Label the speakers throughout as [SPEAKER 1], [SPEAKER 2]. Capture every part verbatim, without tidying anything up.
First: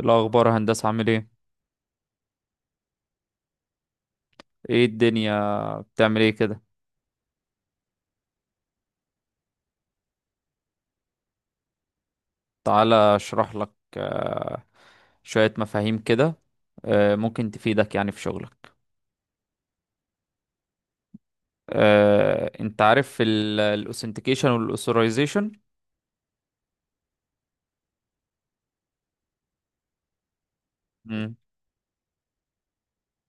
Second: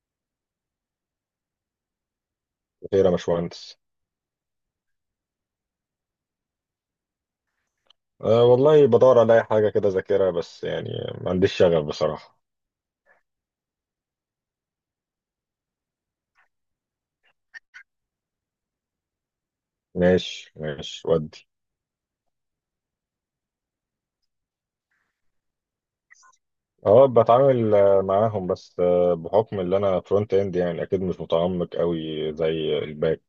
[SPEAKER 1] إيه الأخبار هندسة عامل ايه؟
[SPEAKER 2] خير يا باشمهندس.
[SPEAKER 1] ايه الدنيا بتعمل ايه كده؟
[SPEAKER 2] أه والله بدور على أي حاجة كده أذاكرها بس يعني ما عنديش شغف بصراحة.
[SPEAKER 1] تعالى اشرح لك آه، شوية مفاهيم كده، آه، ممكن تفيدك يعني في شغلك.
[SPEAKER 2] ماشي ماشي ودي.
[SPEAKER 1] آه، انت عارف الاوثنتيكيشن والاوثورايزيشن.
[SPEAKER 2] أه بتعامل آه، معاهم بس آه، بحكم اللي أنا فرونت إند يعني أكيد مش متعمق قوي زي الباك.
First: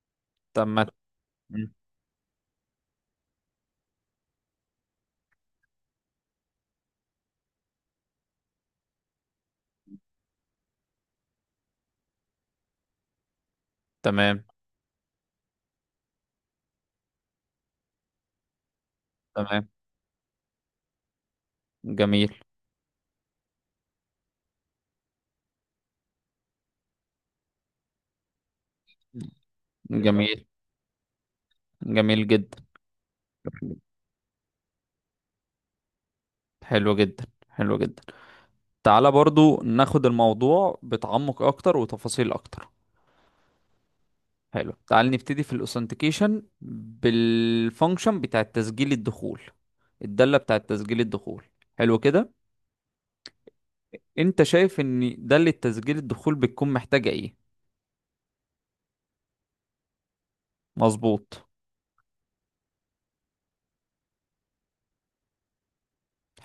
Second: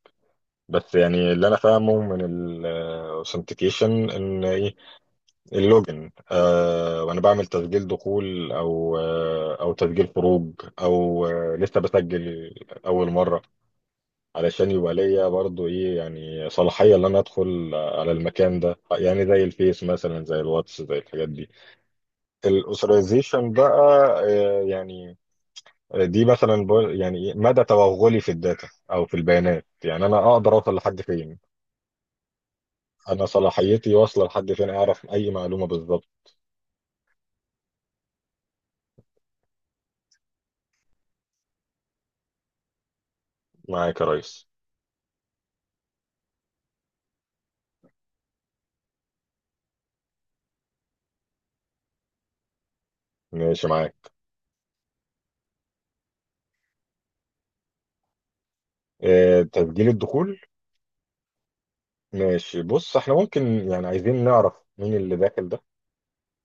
[SPEAKER 1] تمام.
[SPEAKER 2] بس يعني اللي أنا فاهمه من الأوثنتيكيشن إن إيه، اللوجن أه، وأنا بعمل تسجيل دخول أو آه، أو تسجيل خروج أو آه، لسه بسجل أول مرة،
[SPEAKER 1] تمام.
[SPEAKER 2] علشان يبقى ليا برضو ايه يعني صلاحية ان انا ادخل على المكان ده، يعني زي
[SPEAKER 1] تمام.
[SPEAKER 2] الفيس مثلا زي الواتس زي الحاجات دي.
[SPEAKER 1] جميل.
[SPEAKER 2] الاوثرايزيشن بقى، آه، يعني دي مثلا بقول- يعني إيه، مدى توغلي في الداتا او في البيانات، يعني انا
[SPEAKER 1] جميل.
[SPEAKER 2] اقدر اوصل لحد فين،
[SPEAKER 1] جميل جدا.
[SPEAKER 2] انا صلاحيتي واصلة لحد فين، اعرف اي معلومة بالظبط.
[SPEAKER 1] حلو جدا، حلو جدا. تعالى برضو ناخد الموضوع بتعمق اكتر وتفاصيل اكتر.
[SPEAKER 2] معاك يا ريس.
[SPEAKER 1] حلو، تعال نبتدي في الاوثنتيكيشن بالفانكشن بتاع تسجيل الدخول، الدالة بتاع تسجيل الدخول. حلو كده.
[SPEAKER 2] ماشي معاك.
[SPEAKER 1] انت شايف ان دالة تسجيل الدخول بتكون محتاجة ايه؟
[SPEAKER 2] آه، تسجيل الدخول.
[SPEAKER 1] مظبوط.
[SPEAKER 2] ماشي، بص احنا ممكن يعني عايزين نعرف مين اللي داخل ده،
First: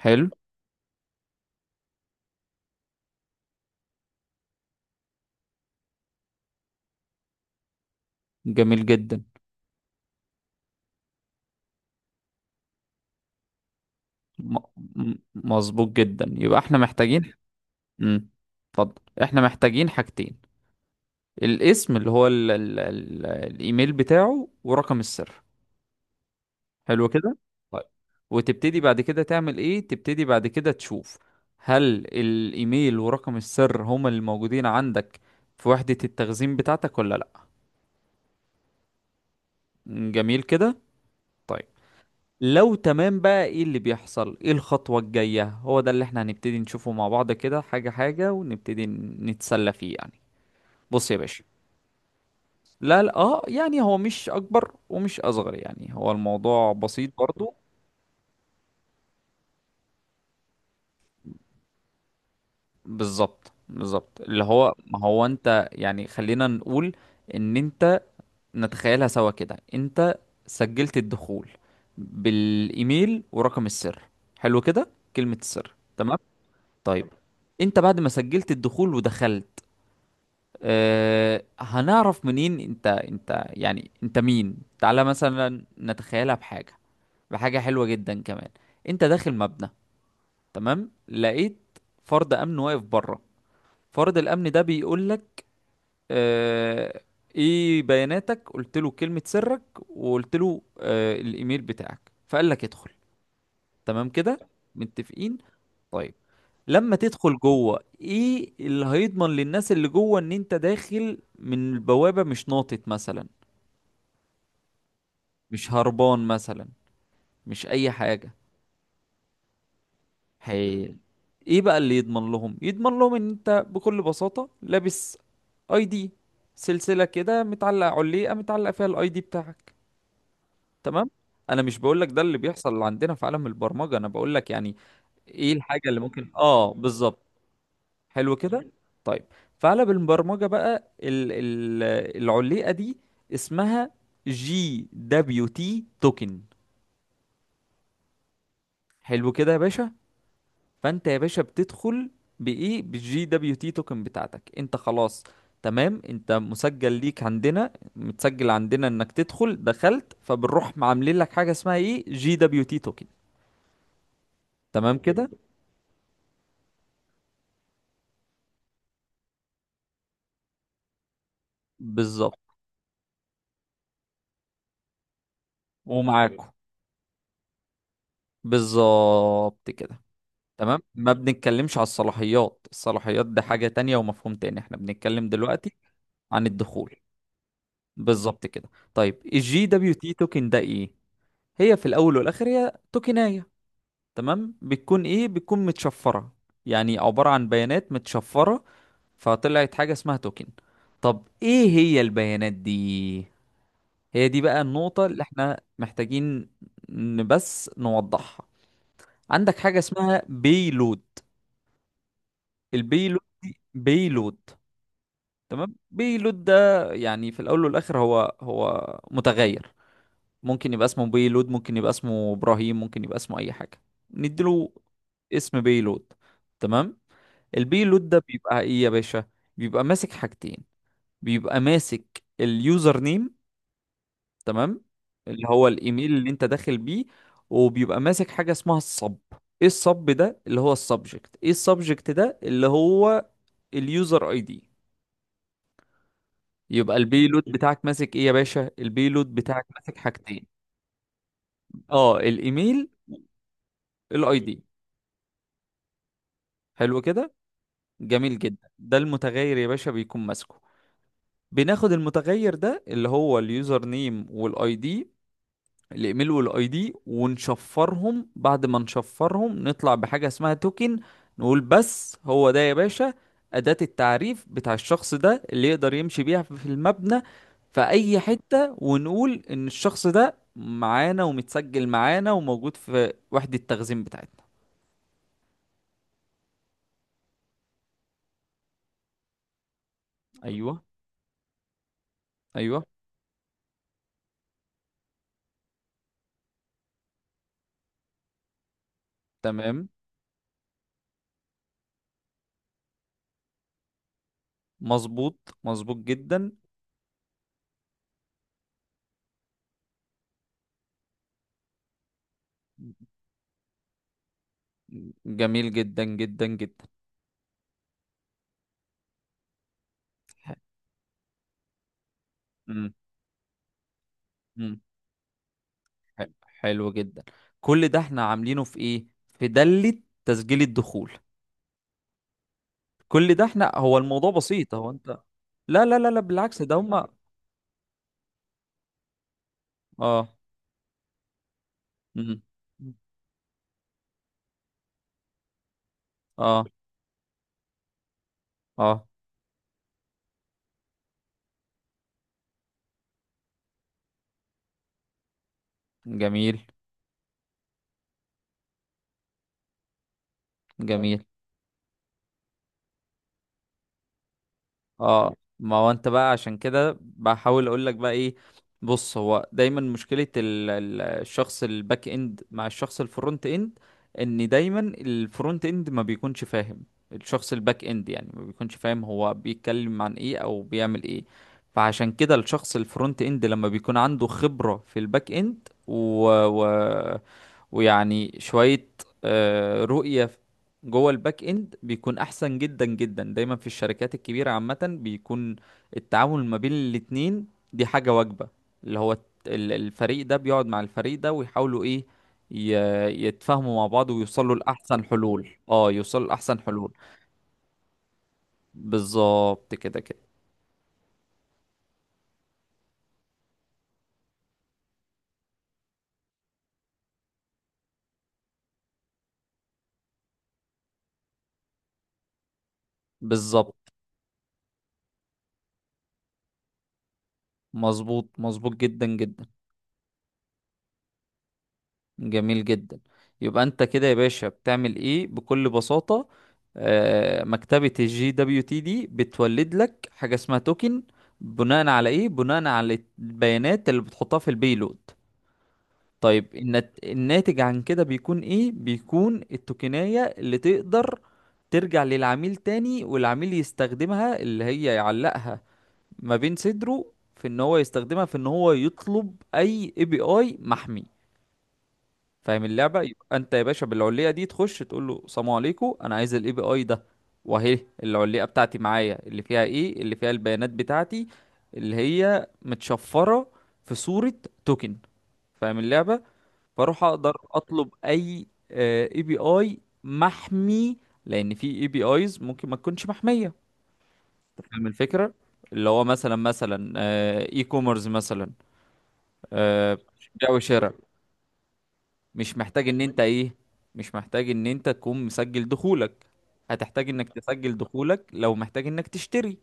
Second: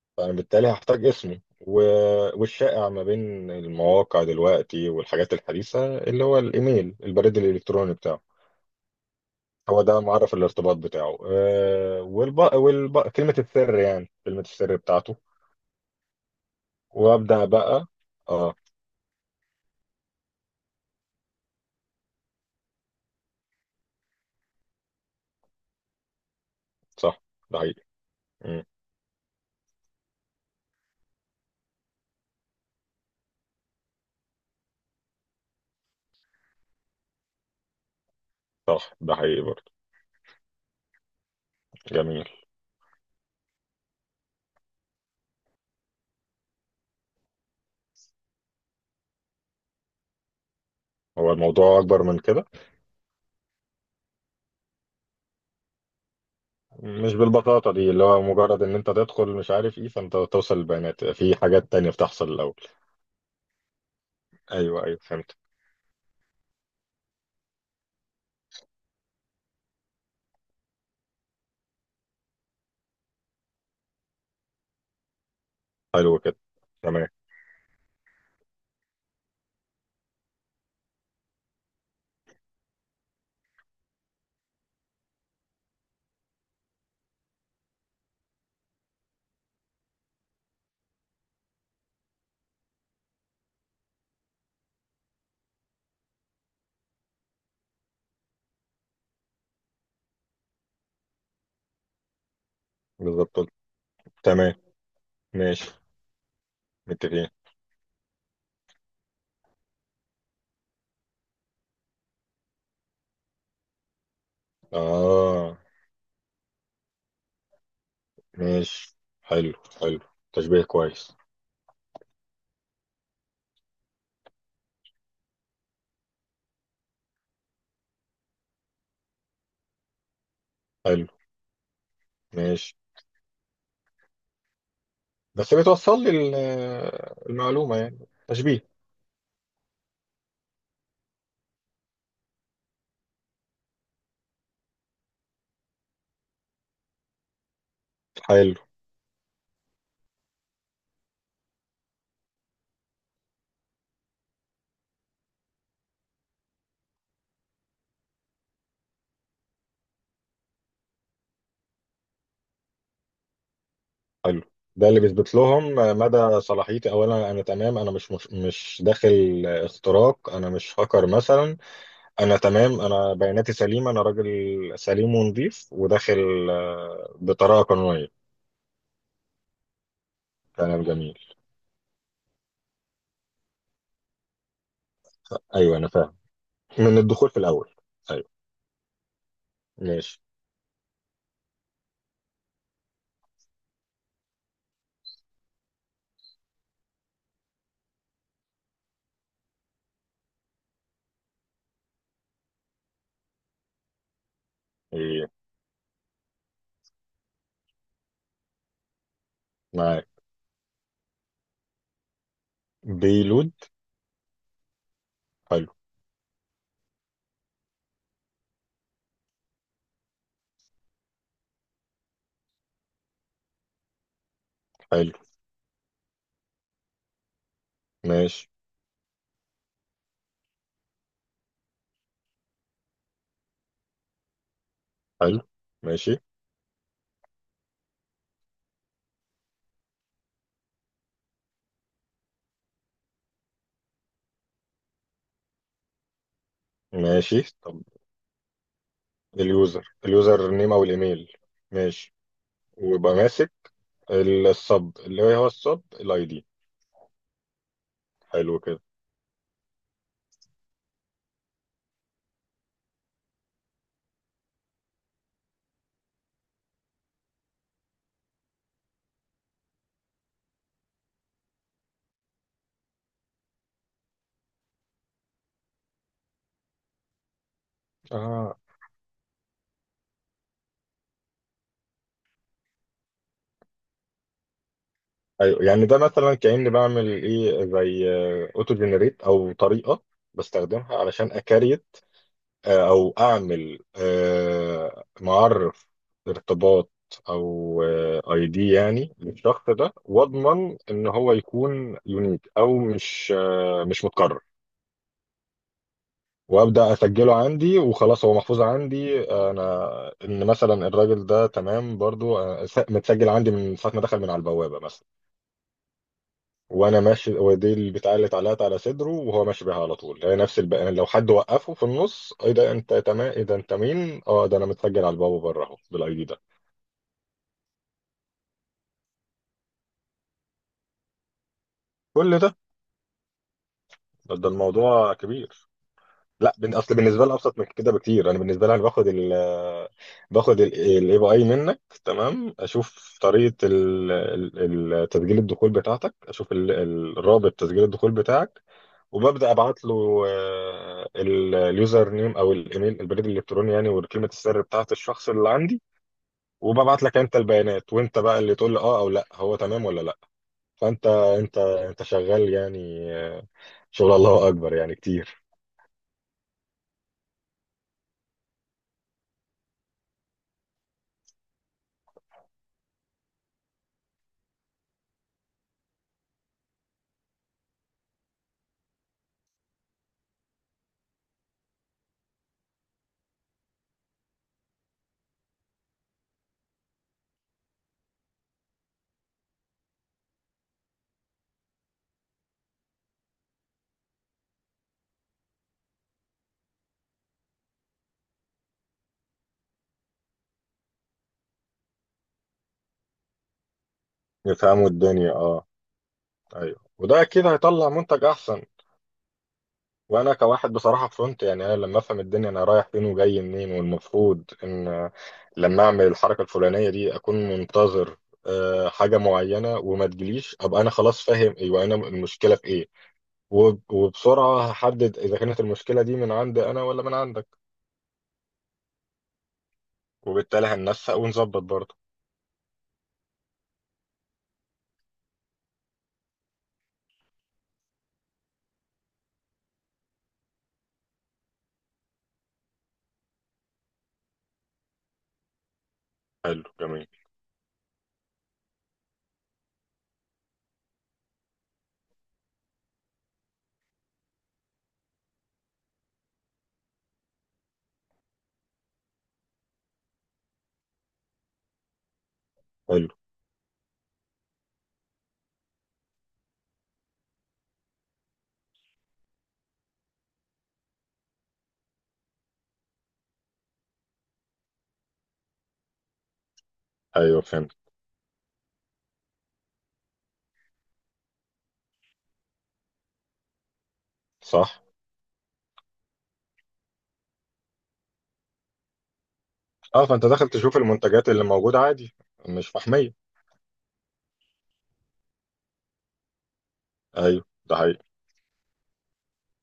[SPEAKER 1] حلو.
[SPEAKER 2] فأنا بالتالي هحتاج اسمي و... والشائع ما بين المواقع دلوقتي والحاجات الحديثة اللي هو الإيميل، البريد الإلكتروني بتاعه،
[SPEAKER 1] جميل جدا.
[SPEAKER 2] هو ده معرف الارتباط بتاعه. أه والب... والب... كلمة السر، يعني كلمة
[SPEAKER 1] م-
[SPEAKER 2] السر بتاعته.
[SPEAKER 1] م- مظبوط جدا. يبقى احنا محتاجين،
[SPEAKER 2] وأبدأ بقى.
[SPEAKER 1] امم
[SPEAKER 2] اه.
[SPEAKER 1] اتفضل، احنا محتاجين حاجتين: الاسم اللي هو ال ال ال الايميل بتاعه ورقم السر. حلو
[SPEAKER 2] صح،
[SPEAKER 1] كده.
[SPEAKER 2] ده
[SPEAKER 1] طيب،
[SPEAKER 2] حقيقي. مم.
[SPEAKER 1] وتبتدي بعد كده تعمل ايه؟ تبتدي بعد كده تشوف هل الايميل ورقم السر هما اللي موجودين عندك في وحدة التخزين بتاعتك ولا لا.
[SPEAKER 2] صح ده حقيقي برضه.
[SPEAKER 1] جميل كده. طيب،
[SPEAKER 2] جميل.
[SPEAKER 1] لو تمام بقى ايه اللي بيحصل؟ ايه الخطوة الجاية؟ هو ده اللي احنا هنبتدي نشوفه مع بعض كده حاجة حاجة ونبتدي نتسلى فيه يعني. بص يا
[SPEAKER 2] هو
[SPEAKER 1] باشا،
[SPEAKER 2] الموضوع أكبر من كده.
[SPEAKER 1] لا لا، اه يعني هو مش اكبر ومش اصغر، يعني هو الموضوع بسيط
[SPEAKER 2] مش
[SPEAKER 1] برضو.
[SPEAKER 2] بالبساطة دي اللي هو مجرد إن أنت تدخل مش عارف إيه، فأنت توصل البيانات في حاجات تانية بتحصل الأول.
[SPEAKER 1] بالظبط، بالظبط. اللي هو
[SPEAKER 2] أيوه
[SPEAKER 1] ما
[SPEAKER 2] أيوه
[SPEAKER 1] هو
[SPEAKER 2] فهمت.
[SPEAKER 1] انت، يعني خلينا نقول ان انت، نتخيلها سوا كده، انت سجلت الدخول بالايميل ورقم السر. حلو كده، كلمة السر. تمام.
[SPEAKER 2] حلو كده.
[SPEAKER 1] طيب،
[SPEAKER 2] تمام.
[SPEAKER 1] انت بعد ما سجلت الدخول ودخلت، اه هنعرف منين انت؟ انت يعني انت مين؟ تعالى مثلا نتخيلها بحاجة، بحاجة حلوة جدا كمان. انت داخل مبنى، تمام، لقيت فرد امن واقف بره. فرد الامن ده بيقول آه، ايه بياناتك؟ قلت له كلمة سرك، وقلت له آه، الايميل بتاعك، فقال لك ادخل.
[SPEAKER 2] بالظبط.
[SPEAKER 1] تمام كده،
[SPEAKER 2] تمام.
[SPEAKER 1] متفقين؟
[SPEAKER 2] ماشي.
[SPEAKER 1] طيب، لما
[SPEAKER 2] متفقين.
[SPEAKER 1] تدخل جوه ايه اللي هيضمن للناس اللي جوه ان انت داخل من البوابة، مش ناطط مثلا،
[SPEAKER 2] اه.
[SPEAKER 1] مش هربان مثلا، مش اي حاجة؟
[SPEAKER 2] ماشي. حلو حلو. تشبيه
[SPEAKER 1] حي...
[SPEAKER 2] كويس.
[SPEAKER 1] ايه بقى اللي يضمن لهم؟ يضمن لهم ان انت بكل بساطة لابس اي دي، سلسلة كده متعلقة علية متعلقة فيها الاي دي بتاعك.
[SPEAKER 2] حلو.
[SPEAKER 1] تمام، انا مش بقول لك ده اللي
[SPEAKER 2] ماشي.
[SPEAKER 1] بيحصل عندنا في عالم البرمجه، انا بقول لك يعني ايه
[SPEAKER 2] بس
[SPEAKER 1] الحاجه اللي
[SPEAKER 2] بتوصل لي
[SPEAKER 1] ممكن.
[SPEAKER 2] ال-
[SPEAKER 1] اه بالظبط.
[SPEAKER 2] المعلومة يعني.
[SPEAKER 1] حلو
[SPEAKER 2] تشبيه.
[SPEAKER 1] كده. طيب، في عالم البرمجه بقى ال... ال... العليقه دي اسمها جي دبليو تي توكن.
[SPEAKER 2] حلو.
[SPEAKER 1] حلو كده يا باشا. فانت يا باشا بتدخل بايه؟ بالجي دبليو تي توكن بتاعتك. انت خلاص تمام، انت مسجل ليك عندنا، متسجل عندنا انك تدخل، دخلت، فبنروح عاملين لك حاجه اسمها ايه؟ جي دبليو تي توكن.
[SPEAKER 2] حلو. ده
[SPEAKER 1] تمام
[SPEAKER 2] اللي
[SPEAKER 1] كده.
[SPEAKER 2] بيثبت لهم مدى صلاحيتي، اولا انا تمام، انا مش مش, مش داخل اختراق، انا مش هاكر مثلا. انا
[SPEAKER 1] بالظبط
[SPEAKER 2] تمام، انا بياناتي سليمة، انا راجل سليم ونظيف وداخل
[SPEAKER 1] ومعاكم.
[SPEAKER 2] آه، بطريقة قانونية.
[SPEAKER 1] بالظبط كده. تمام،
[SPEAKER 2] كلام
[SPEAKER 1] ما
[SPEAKER 2] جميل.
[SPEAKER 1] بنتكلمش على الصلاحيات، الصلاحيات ده حاجة تانية ومفهوم تاني، احنا بنتكلم
[SPEAKER 2] ايوه
[SPEAKER 1] دلوقتي
[SPEAKER 2] انا فاهم.
[SPEAKER 1] عن الدخول.
[SPEAKER 2] من الدخول في الاول. ايوه.
[SPEAKER 1] بالظبط كده. طيب الجي دبليو تي
[SPEAKER 2] ماشي.
[SPEAKER 1] توكن ده ايه؟ هي في الاول والاخر هي توكناية، تمام، بتكون ايه؟ بتكون متشفرة، يعني عبارة عن بيانات متشفرة، فطلعت حاجة اسمها توكن. طب ايه هي البيانات دي؟ هي دي بقى النقطة اللي
[SPEAKER 2] ايه.
[SPEAKER 1] احنا محتاجين ن- بس نوضحها. عندك حاجة
[SPEAKER 2] معاك.
[SPEAKER 1] اسمها بيلود. البيلود
[SPEAKER 2] بيلود.
[SPEAKER 1] دي بيلود.
[SPEAKER 2] حلو.
[SPEAKER 1] تمام، بيلود ده يعني في الأول والآخر هو هو متغير، ممكن يبقى اسمه بيلود، ممكن يبقى اسمه إبراهيم، ممكن يبقى اسمه أي حاجة نديله،
[SPEAKER 2] حلو.
[SPEAKER 1] اسم بيلود. تمام. البيلود ده
[SPEAKER 2] ماشي.
[SPEAKER 1] بيبقى إيه يا باشا؟ بيبقى ماسك حاجتين: بيبقى ماسك اليوزر نيم، تمام،
[SPEAKER 2] حلو.
[SPEAKER 1] اللي هو
[SPEAKER 2] ماشي.
[SPEAKER 1] الايميل اللي انت داخل بيه، وبيبقى ماسك حاجه اسمها الصب. ايه الصب ده؟ اللي هو السبجكت. ايه السبجكت ده؟ اللي هو اليوزر اي دي. يبقى البيلود
[SPEAKER 2] ماشي طب.
[SPEAKER 1] بتاعك ماسك ايه يا باشا؟ البيلود بتاعك
[SPEAKER 2] اليوزر
[SPEAKER 1] ماسك حاجتين:
[SPEAKER 2] اليوزر نيم او الايميل. ماشي.
[SPEAKER 1] اه الايميل،
[SPEAKER 2] ويبقى ماسك
[SPEAKER 1] الاي
[SPEAKER 2] ال-
[SPEAKER 1] دي.
[SPEAKER 2] السب، اللي هو السب الاي دي.
[SPEAKER 1] حلو كده. جميل
[SPEAKER 2] حلو
[SPEAKER 1] جدا.
[SPEAKER 2] كده.
[SPEAKER 1] ده المتغير يا باشا بيكون ماسكه. بناخد المتغير ده اللي هو اليوزر نيم والاي دي، الايميل والاي دي، ونشفرهم، بعد ما نشفرهم نطلع بحاجة اسمها توكن. نقول بس هو ده يا باشا أداة التعريف بتاع الشخص ده، اللي يقدر يمشي بيها في المبنى في أي
[SPEAKER 2] اه.
[SPEAKER 1] حتة، ونقول إن الشخص ده معانا ومتسجل معانا وموجود في وحدة التخزين بتاعتنا.
[SPEAKER 2] ايوه يعني ده مثلا كأني بعمل ايه، زي اوتو جنريت، او طريقة
[SPEAKER 1] أيوه،
[SPEAKER 2] بستخدمها علشان اكريت،
[SPEAKER 1] أيوه.
[SPEAKER 2] آه، او اعمل آه، معرف ارتباط، او اي دي يعني للشخص
[SPEAKER 1] تمام،
[SPEAKER 2] ده، واضمن ان هو يكون يونيك او مش آه، مش متكرر.
[SPEAKER 1] مظبوط، مظبوط جدا.
[SPEAKER 2] وابدا اسجله عندي، وخلاص هو محفوظ عندي انا، ان مثلا الراجل ده تمام برضو، آه، متسجل عندي من ساعه ما دخل من على البوابه مثلا.
[SPEAKER 1] جميل جدا جدا
[SPEAKER 2] وانا ماشي هو دي البتاع اللي اتعلقت على صدره، وهو ماشي بيها على طول، هي نفس البقى. لو حد وقفه في النص: ايه ده
[SPEAKER 1] جدا.
[SPEAKER 2] انت، تمام ايه ده انت مين؟ اه، ده انا متسجل على البابا بره اهو، بالاي دي
[SPEAKER 1] حلو،
[SPEAKER 2] ده.
[SPEAKER 1] حلو جدا. كل ده احنا عاملينه في ايه؟ في دلة تسجيل الدخول.
[SPEAKER 2] كل ده.
[SPEAKER 1] كل ده احنا، هو الموضوع
[SPEAKER 2] ده ده
[SPEAKER 1] بسيط، هو انت،
[SPEAKER 2] الموضوع كبير.
[SPEAKER 1] لا لا لا لا
[SPEAKER 2] لا
[SPEAKER 1] بالعكس،
[SPEAKER 2] بن-
[SPEAKER 1] ده
[SPEAKER 2] اصل
[SPEAKER 1] هما.
[SPEAKER 2] بالنسبه لي ابسط من كده بكتير. انا بالنسبه لي، انا باخد ال
[SPEAKER 1] اه.
[SPEAKER 2] باخد الاي بي اي منك،
[SPEAKER 1] مم.
[SPEAKER 2] تمام، اشوف طريقه ال- ال- ال- تسجيل الدخول بتاعتك، اشوف
[SPEAKER 1] اه.
[SPEAKER 2] ال- ال- الرابط تسجيل الدخول بتاعك،
[SPEAKER 1] اه.
[SPEAKER 2] وببدا ابعت له آه، ال- اليوزر نيم او الايميل، البريد الالكتروني يعني، وكلمه السر بتاعت الشخص اللي عندي،
[SPEAKER 1] جميل.
[SPEAKER 2] وببعت لك انت البيانات، وانت بقى اللي تقول لي اه او لا، هو تمام ولا لا. فانت
[SPEAKER 1] جميل.
[SPEAKER 2] انت انت شغال يعني آه، شغل الله اكبر يعني
[SPEAKER 1] اه
[SPEAKER 2] كتير.
[SPEAKER 1] ما هو انت بقى عشان كده بحاول اقول لك بقى ايه. بص، هو دايما مشكلة ال- ال- الشخص الباك اند مع الشخص الفرونت اند، ان دايما الفرونت اند ما بيكونش فاهم الشخص الباك اند، يعني ما بيكونش فاهم هو بيتكلم عن ايه او بيعمل ايه. فعشان كده الشخص الفرونت اند لما بيكون عنده خبرة في الباك اند و... و... ويعني شوية آه، رؤية جوه الباك اند، بيكون احسن جدا جدا. دايما في الشركات الكبيره عامه بيكون التعامل ما بين الاتنين دي حاجه واجبه، اللي هو الت- ال- الفريق ده بيقعد مع الفريق ده ويحاولوا ايه؟ ي- يتفاهموا مع بعض ويوصلوا
[SPEAKER 2] يفهموا
[SPEAKER 1] لاحسن
[SPEAKER 2] الدنيا
[SPEAKER 1] حلول،
[SPEAKER 2] اه.
[SPEAKER 1] اه يوصلوا لاحسن
[SPEAKER 2] ايوه
[SPEAKER 1] حلول.
[SPEAKER 2] وده اكيد هيطلع منتج احسن.
[SPEAKER 1] بالظبط كده، كده
[SPEAKER 2] وانا كواحد بصراحه فرونت، يعني انا لما افهم الدنيا انا رايح فين وجاي منين، والمفروض ان لما اعمل الحركه الفلانيه دي اكون منتظر آه، حاجه معينه، وما تجيليش ابقى انا خلاص فاهم ايوه انا المشكله في ايه. وب-
[SPEAKER 1] بالظبط.
[SPEAKER 2] وبسرعه هحدد اذا كانت المشكله دي من عندي انا ولا من عندك،
[SPEAKER 1] مظبوط، مظبوط جدا جدا.
[SPEAKER 2] وبالتالي هننسق ونظبط برضه.
[SPEAKER 1] جميل جدا. يبقى انت كده يا باشا بتعمل ايه بكل بساطة؟ آه، مكتبة الجي دبليو تي دي بتولد لك حاجة اسمها توكن، بناء على ايه؟ بناء على البيانات اللي بتحطها في البيلود. طيب
[SPEAKER 2] حلو.
[SPEAKER 1] النت-
[SPEAKER 2] جميل.
[SPEAKER 1] الناتج عن كده بيكون ايه؟ بيكون التوكناية اللي تقدر ترجع للعميل تاني، والعميل يستخدمها، اللي هي يعلقها ما بين صدره، في ان هو يستخدمها في ان هو يطلب اي اي بي اي محمي. فاهم اللعبه؟
[SPEAKER 2] حلو.
[SPEAKER 1] يبقى انت يا باشا بالعليه دي تخش تقول له سلام عليكم انا عايز الاي بي اي ده، واهي العليه بتاعتي معايا، اللي فيها ايه؟ اللي فيها البيانات بتاعتي اللي هي متشفره في صوره توكن. فاهم اللعبه؟ فاروح اقدر
[SPEAKER 2] ايوه فهمت.
[SPEAKER 1] اطلب اي اي بي اي محمي، لان في اي بي ايز ممكن ما تكونش محميه. أنت
[SPEAKER 2] صح.
[SPEAKER 1] فاهم الفكره؟ اللي هو مثلا، مثلا اي كوميرس مثلا، آه،
[SPEAKER 2] اه فانت داخل
[SPEAKER 1] بيع
[SPEAKER 2] تشوف
[SPEAKER 1] وشراء،
[SPEAKER 2] المنتجات اللي موجوده عادي.
[SPEAKER 1] مش
[SPEAKER 2] مش
[SPEAKER 1] محتاج ان
[SPEAKER 2] محميه.
[SPEAKER 1] انت ايه، مش محتاج ان انت تكون مسجل دخولك، هتحتاج انك
[SPEAKER 2] ايوه
[SPEAKER 1] تسجل
[SPEAKER 2] ده
[SPEAKER 1] دخولك لو محتاج انك تشتري،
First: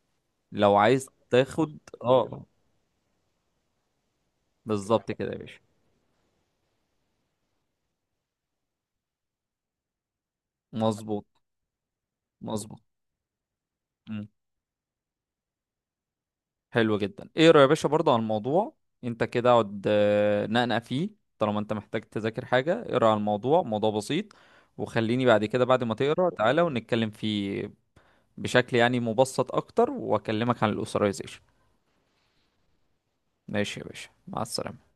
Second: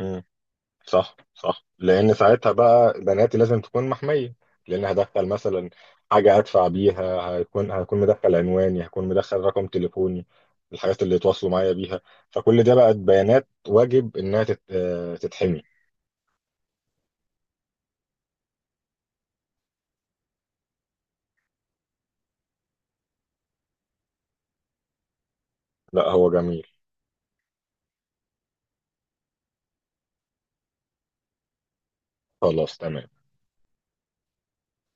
[SPEAKER 2] حقيقي.
[SPEAKER 1] لو عايز
[SPEAKER 2] صح صح،
[SPEAKER 1] تاخد.
[SPEAKER 2] لان
[SPEAKER 1] اه
[SPEAKER 2] ساعتها بقى بناتي لازم تكون محميه. لان
[SPEAKER 1] بالظبط
[SPEAKER 2] هدخل
[SPEAKER 1] كده يا باشا.
[SPEAKER 2] مثلا حاجه ادفع بيها، هيكون هيكون مدخل عنواني، هيكون مدخل رقم تليفوني، الحاجات اللي
[SPEAKER 1] مظبوط،
[SPEAKER 2] يتواصلوا معايا بيها، فكل ده
[SPEAKER 1] مظبوط.
[SPEAKER 2] بقت بيانات واجب
[SPEAKER 1] مم.
[SPEAKER 2] انها تت- آه، تتحمي.
[SPEAKER 1] حلو جدا. ايه رأيك يا باشا برضه على الموضوع؟ انت كده اقعد آه، نقنق فيه، طالما انت محتاج تذاكر حاجة اقرا على الموضوع، موضوع بسيط، وخليني بعد كده، بعد ما
[SPEAKER 2] لا
[SPEAKER 1] تقرا،
[SPEAKER 2] هو
[SPEAKER 1] تعالى
[SPEAKER 2] جميل.
[SPEAKER 1] ونتكلم فيه بشكل يعني مبسط اكتر، واكلمك عن الاسرائيزيشن.
[SPEAKER 2] خلاص تمام.
[SPEAKER 1] ماشي يا باشا، مع السلامة.